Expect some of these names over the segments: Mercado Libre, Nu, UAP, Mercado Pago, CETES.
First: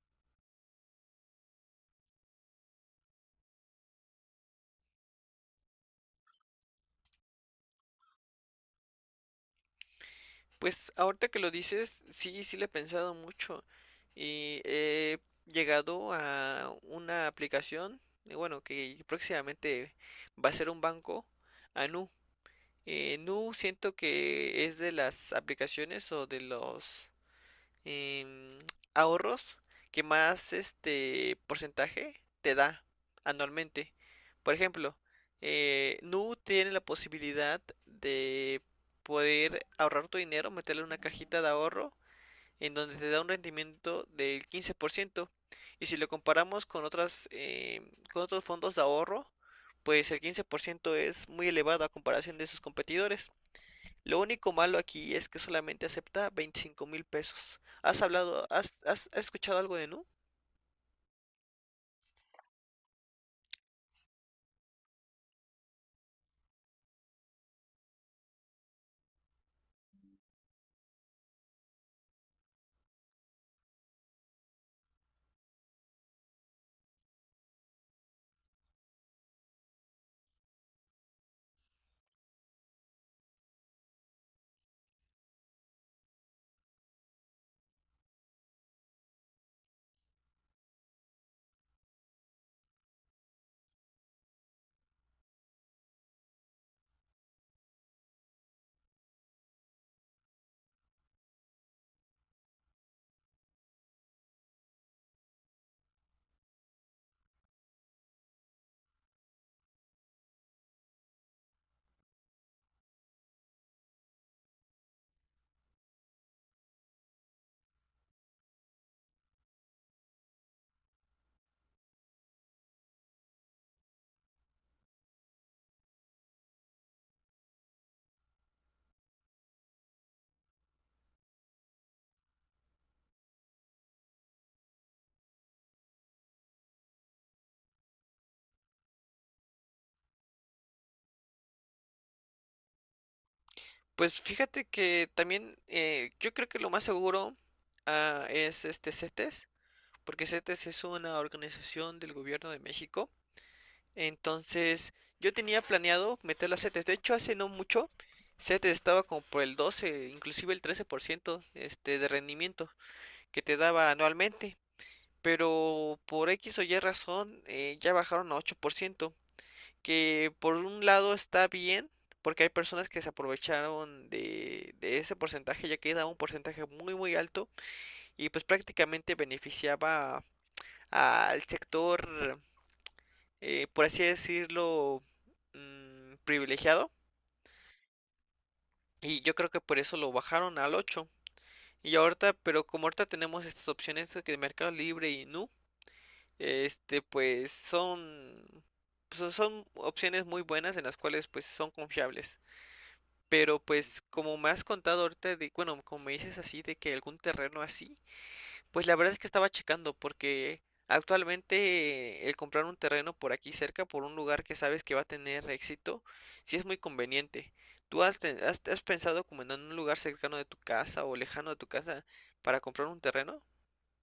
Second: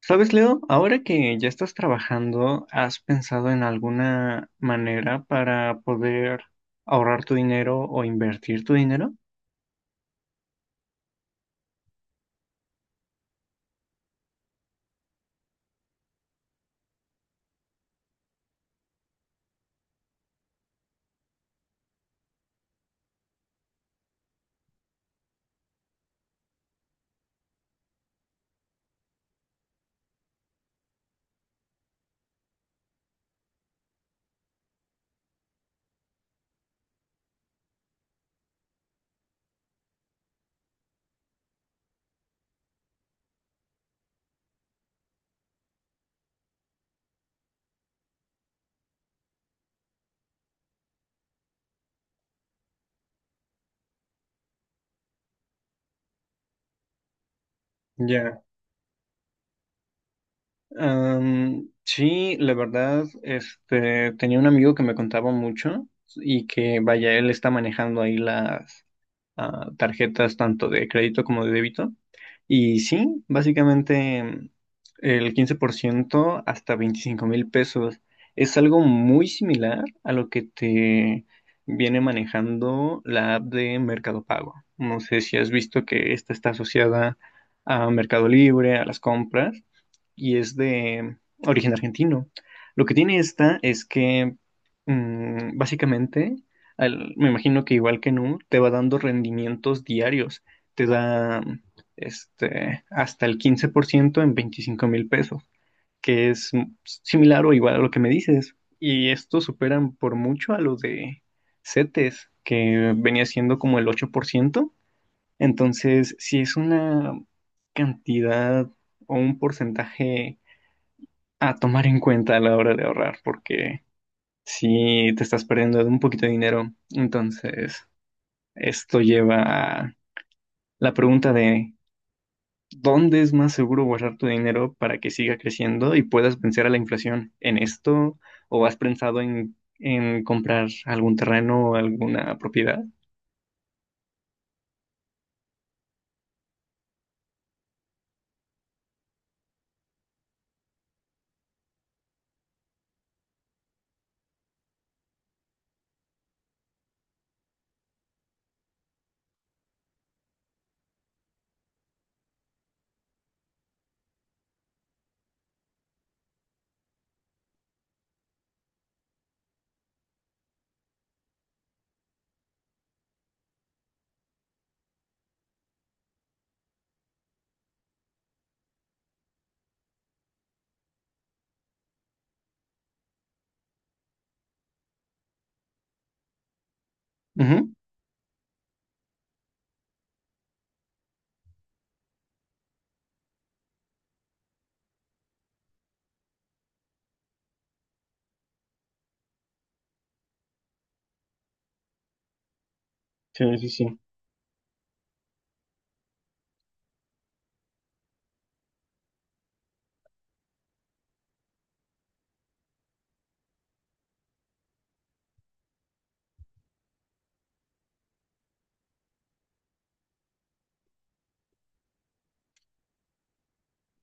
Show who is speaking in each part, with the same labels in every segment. Speaker 1: ¿Sabes, Leo? Ahora que ya estás trabajando, ¿has pensado en alguna manera para poder ahorrar tu dinero o invertir tu dinero?
Speaker 2: Pues ahorita que lo dices, sí, sí le he pensado mucho y he llegado a una aplicación, bueno, que próximamente va a ser un banco, a Nu. Nu siento que es de las aplicaciones o de los em, ahorros que más este porcentaje te da anualmente. Por ejemplo, Nu tiene la posibilidad de poder ahorrar tu dinero, meterle en una cajita de ahorro en donde te da un rendimiento del 15%. Y si lo comparamos con con otros fondos de ahorro, pues el 15% es muy elevado a comparación de sus competidores. Lo único malo aquí es que solamente acepta 25 mil pesos. ¿Has
Speaker 1: Ya.
Speaker 2: hablado, has, has, has escuchado algo de Nu?
Speaker 1: Sí, la verdad, este, tenía un amigo que me contaba mucho y que, vaya, él está manejando ahí las tarjetas tanto de crédito como de débito. Y sí, básicamente el 15% hasta 25,000 pesos es algo muy similar a lo que te viene manejando la app de Mercado Pago. No sé si has visto que esta está asociada a Mercado Libre, a las compras, y es de origen argentino. Lo que tiene esta es que básicamente, me imagino que igual que Nu, te va dando rendimientos diarios. Te da este, hasta el 15% en 25,000 pesos, que es similar o igual a lo que me dices. Y estos superan por mucho a los de CETES, que venía siendo como el 8%. Entonces, si es una cantidad o un porcentaje a tomar en cuenta a la hora de ahorrar, porque si te estás perdiendo de un poquito de dinero, entonces esto lleva a la pregunta de ¿dónde es más seguro guardar tu dinero para que siga creciendo y puedas vencer a la inflación? ¿En esto? ¿O has pensado en comprar algún terreno o alguna propiedad?
Speaker 2: Pues fíjate que también yo creo que lo más seguro es este CETES, porque CETES es una organización del gobierno de México. Entonces yo tenía planeado meter a CETES. De hecho, hace no mucho CETES estaba como por el 12, inclusive el 13% de rendimiento que te daba anualmente. Pero por X o Y razón ya bajaron a 8%, que por un lado está bien, porque hay personas que se aprovecharon de ese porcentaje, ya que daba un porcentaje muy muy alto y pues prácticamente beneficiaba al sector, por así decirlo, privilegiado.
Speaker 1: Ujú.
Speaker 2: Y yo creo que por eso lo bajaron al 8. Y ahorita, pero como ahorita tenemos estas opciones de Mercado Libre y Nu, pues son opciones muy buenas en las cuales pues son confiables.
Speaker 1: Sí,
Speaker 2: Pero
Speaker 1: sí, sí.
Speaker 2: pues como me has contado ahorita de, bueno, como me dices así de que algún terreno así, pues la verdad es que estaba checando porque actualmente el comprar un terreno por aquí cerca, por un lugar que sabes que va a tener éxito, sí es muy conveniente. ¿Tú has pensado como en un lugar cercano de tu casa o lejano de tu casa para comprar un terreno?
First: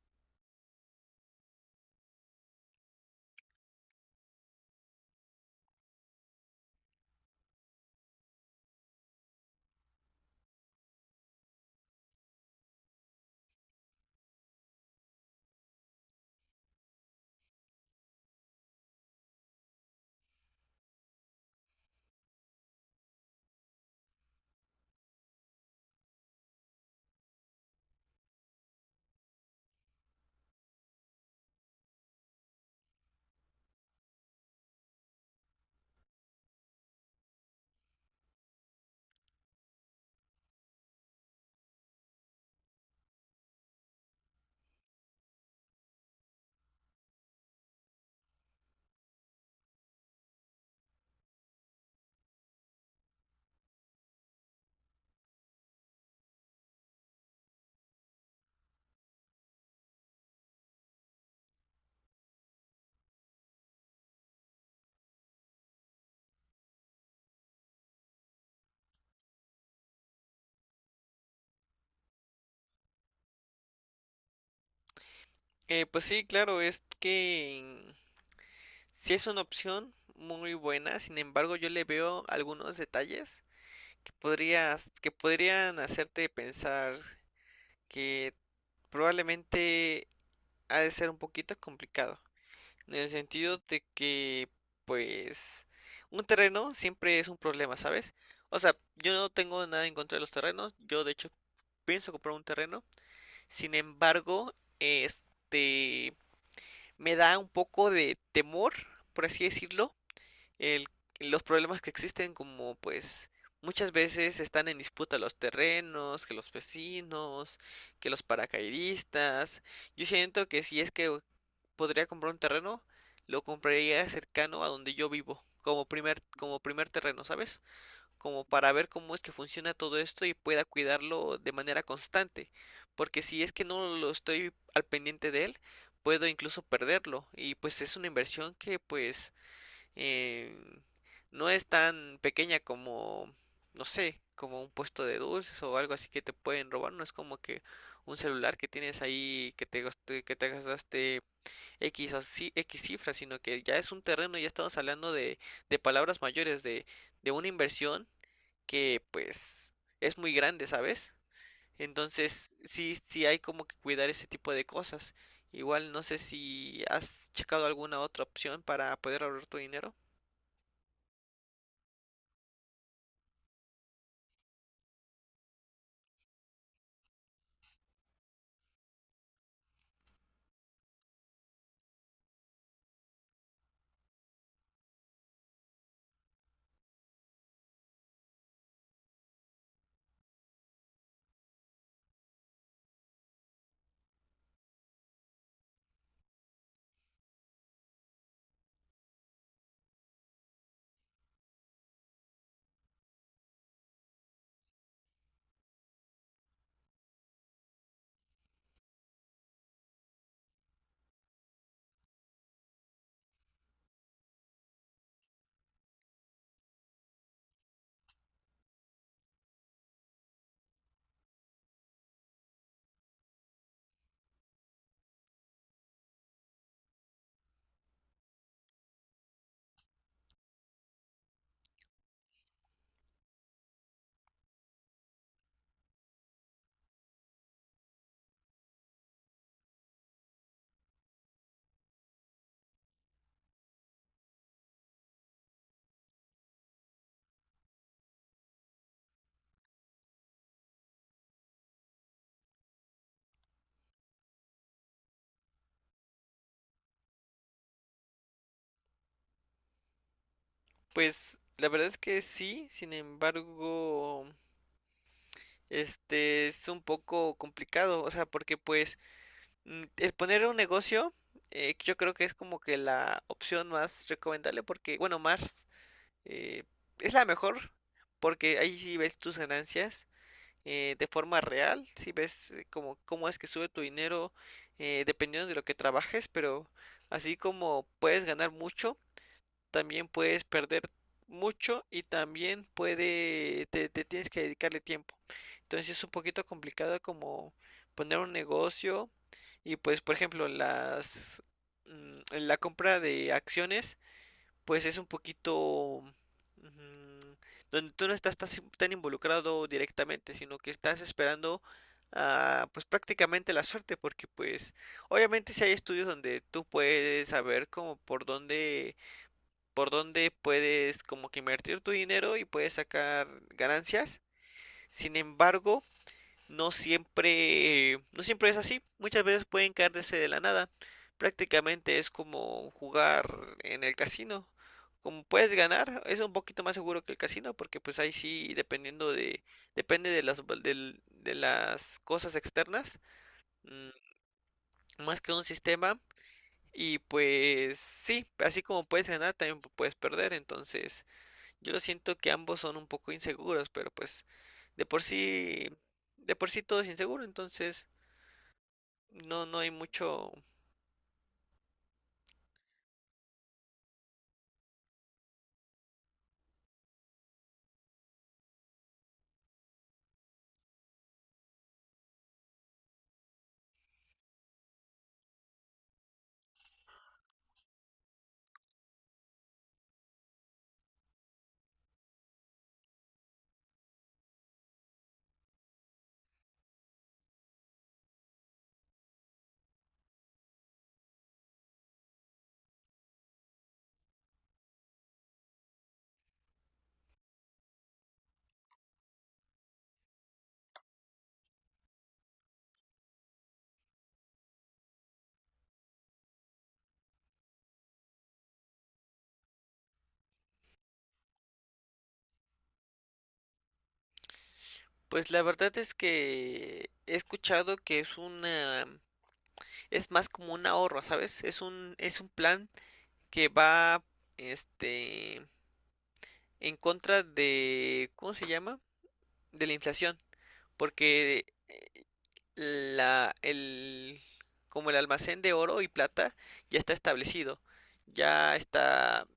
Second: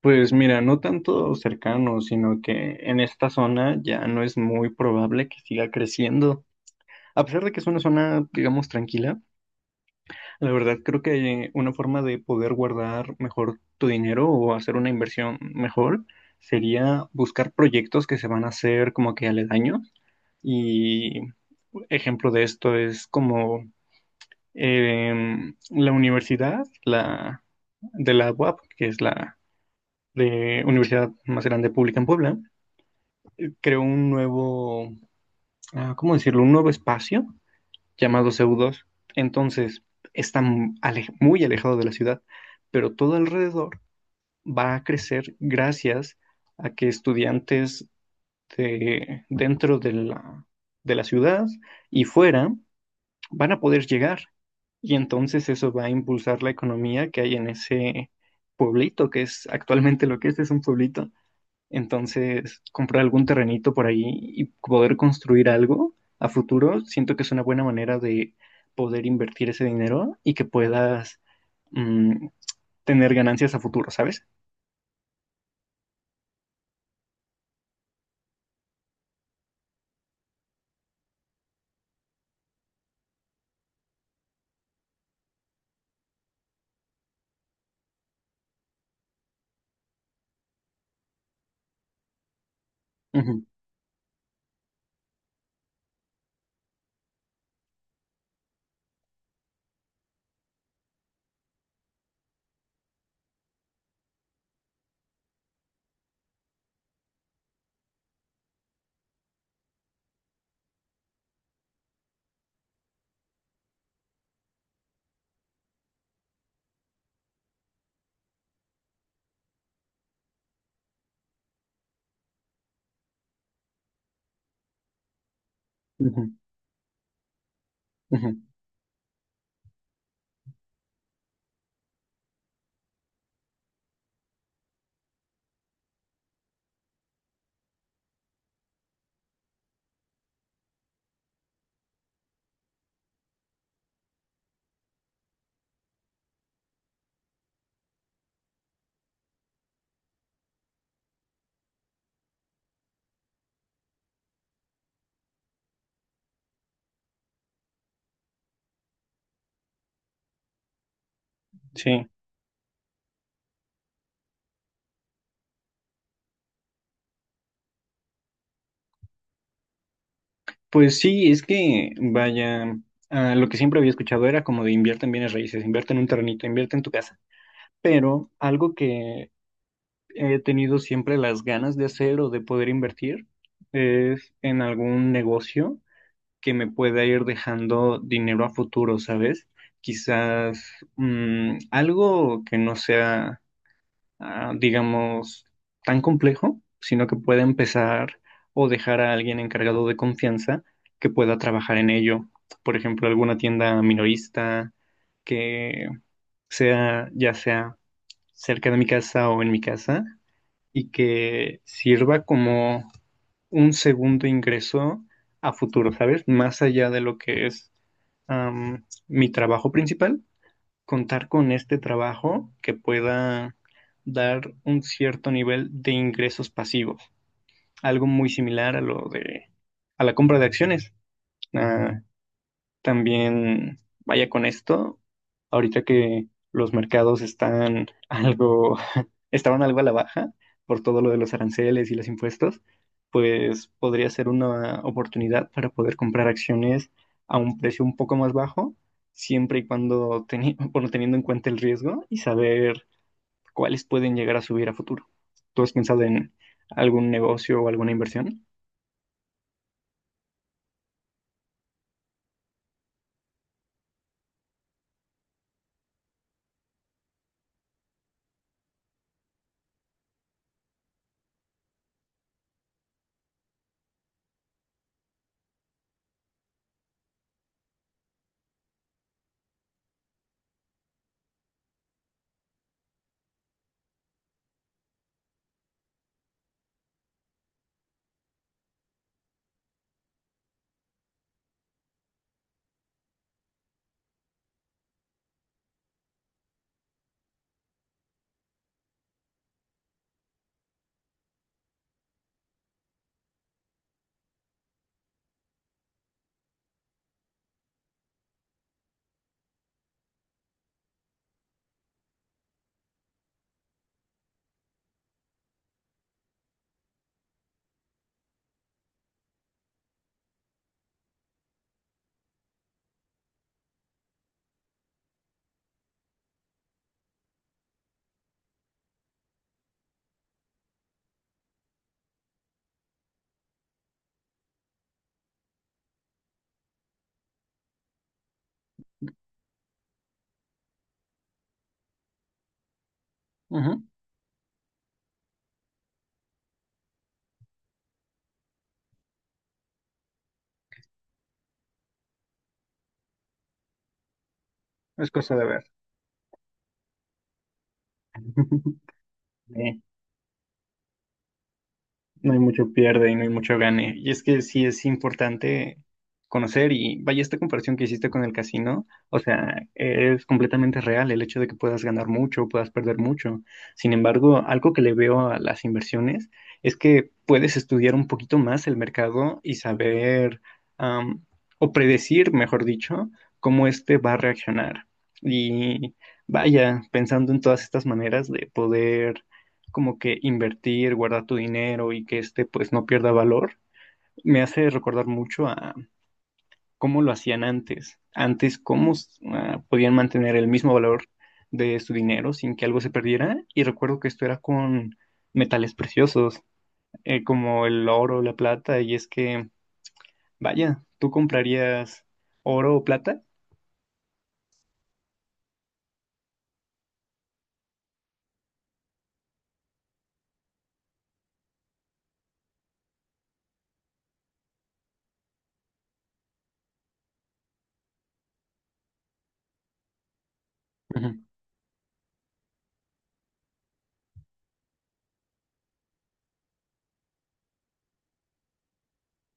Speaker 1: Pues mira, no tanto cercano, sino que en esta zona ya no es muy probable que siga creciendo. A pesar de que es una zona, digamos, tranquila. La verdad, creo que una forma de poder guardar mejor tu dinero o hacer una inversión mejor sería buscar proyectos que se van a hacer como que aledaños. Y ejemplo de esto es como la universidad, la de la UAP, que es la de universidad más grande pública en Puebla, creó un nuevo, ¿cómo decirlo? Un nuevo espacio llamados feudos. Entonces, está muy alejado de la ciudad, pero todo alrededor va a crecer gracias a que estudiantes dentro de la ciudad y fuera van a poder llegar. Y entonces eso va a impulsar la economía que hay en ese pueblito, que es actualmente lo que es un pueblito. Entonces, comprar algún terrenito por ahí y poder construir algo a futuro, siento que es una buena manera de poder invertir ese dinero y que puedas mm, tener ganancias a futuro, ¿sabes?
Speaker 2: Pues sí, claro, es que sí es una opción muy buena, sin embargo yo le veo algunos detalles que podrías, que podrían hacerte pensar que probablemente ha de ser un poquito complicado, en el
Speaker 1: Ujú,
Speaker 2: sentido de que, pues, un terreno siempre es un problema, ¿sabes? O sea, yo no tengo nada en contra de los terrenos, yo de hecho pienso comprar un terreno, sin embargo, este, me da un poco de temor, por así decirlo, el- los problemas que existen como pues muchas veces están en disputa los terrenos, que los vecinos, que los paracaidistas. Yo siento que si es que podría comprar un terreno, lo compraría cercano a donde yo vivo, como primer,
Speaker 1: ujú,
Speaker 2: como primer terreno, ¿sabes?
Speaker 1: ujú.
Speaker 2: Como para ver cómo es que funciona todo esto y pueda cuidarlo de manera constante. Porque si es que no lo estoy al pendiente de él, puedo incluso perderlo. Y pues es una inversión que pues eh, no es tan pequeña como, no sé, como un puesto de dulces o algo así que te pueden robar, no es como que un celular que tienes ahí que te gastaste X o X cifras, sino que ya es un terreno, ya estamos hablando de palabras mayores, de una inversión que pues es muy grande, ¿sabes?
Speaker 1: Sí,
Speaker 2: Entonces, sí, sí hay como que cuidar ese tipo de cosas. Igual no sé si has checado alguna otra opción para poder ahorrar tu dinero.
Speaker 1: pues sí, es que, vaya, lo que siempre había escuchado era como de invierte en bienes raíces, invierte en un terrenito, invierte en tu casa. Pero algo que he tenido siempre las ganas de hacer o de poder invertir es en algún negocio que me pueda ir dejando dinero a futuro, ¿sabes? Quizás algo que no sea, digamos, tan complejo, sino que pueda empezar o dejar a alguien encargado de confianza que pueda trabajar en ello. Por ejemplo, alguna tienda minorista que sea, ya sea cerca de mi casa o en mi casa, y que sirva como un segundo ingreso a futuro, ¿sabes? Más allá de lo que es mi trabajo principal, contar con este trabajo que pueda dar un cierto nivel de ingresos pasivos, algo muy similar a lo de a la compra de acciones. Ah, También vaya con esto, ahorita que los mercados están algo estaban algo a la baja por todo lo de los aranceles y los impuestos, pues podría ser una oportunidad para poder comprar acciones a un precio un poco más bajo, siempre y cuando bueno, teniendo en cuenta el riesgo y saber cuáles pueden llegar a subir a futuro. ¿Tú has pensado en algún negocio o alguna inversión?
Speaker 2: Pues la verdad es que sí, sin embargo, este es un poco complicado, o sea, porque pues el poner un negocio, yo creo que es como que la opción más recomendable, porque, bueno, más eh, es la mejor, porque ahí sí ves tus ganancias de forma real, sí ves como cómo es que sube tu dinero dependiendo de lo que trabajes, pero así como puedes ganar mucho también puedes perder mucho y también te tienes que dedicarle tiempo. Entonces es un poquito complicado como poner un negocio y pues por ejemplo la compra de acciones pues es un poquito mm, donde tú no estás tan, si, tan involucrado directamente, sino que estás esperando pues prácticamente la suerte porque pues obviamente si hay estudios donde tú puedes saber como por donde puedes como que invertir tu dinero y puedes sacar ganancias. Sin embargo, no siempre, no siempre es así. Muchas veces pueden caerse de la nada. Prácticamente es como jugar en el casino. Como puedes ganar, es un poquito más seguro que el casino porque pues ahí sí dependiendo de depende de las cosas externas,
Speaker 1: Ujú.
Speaker 2: mm, más que un sistema y pues sí, así como puedes ganar también puedes perder, entonces yo siento que ambos son un poco inseguros, pero pues de por
Speaker 1: Es cosa de ver.
Speaker 2: sí, de por sí todo es inseguro, entonces no, no hay
Speaker 1: Sí.
Speaker 2: mucho.
Speaker 1: No hay mucho pierde y no hay mucho gane. Y es que sí es importante conocer y vaya esta comparación que hiciste con el casino, o sea, es completamente real el hecho de que puedas ganar mucho, puedas perder mucho. Sin embargo, algo que le veo a las inversiones es que puedes estudiar un poquito más el mercado y saber am, o predecir, mejor dicho, cómo este va a reaccionar. Y vaya, pensando en todas estas maneras de poder como que invertir, guardar tu dinero y que este pues no pierda valor, me hace recordar mucho a cómo lo hacían antes. Antes, cómo podían mantener el mismo valor de su dinero sin que algo se perdiera. Y recuerdo que esto era con metales preciosos, como el oro, la plata, y es que, vaya, ¿tú comprarías oro o plata?
Speaker 2: Pues la verdad es que he escuchado que es es más como un ahorro, ¿sabes? Es un plan que va, este, en contra de, ¿cómo se llama? De la inflación, porque el, como el almacén de oro y plata ya está establecido. Ya está,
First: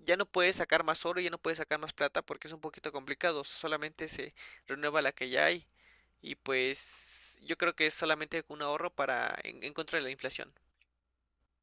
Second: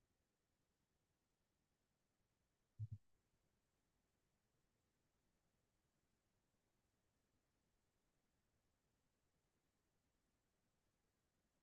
Speaker 2: ya no puedes sacar más oro, y ya no puedes sacar más plata porque es un poquito complicado. Solamente se renueva la que ya hay. Y pues yo creo que es solamente un ahorro para en contra de la inflación.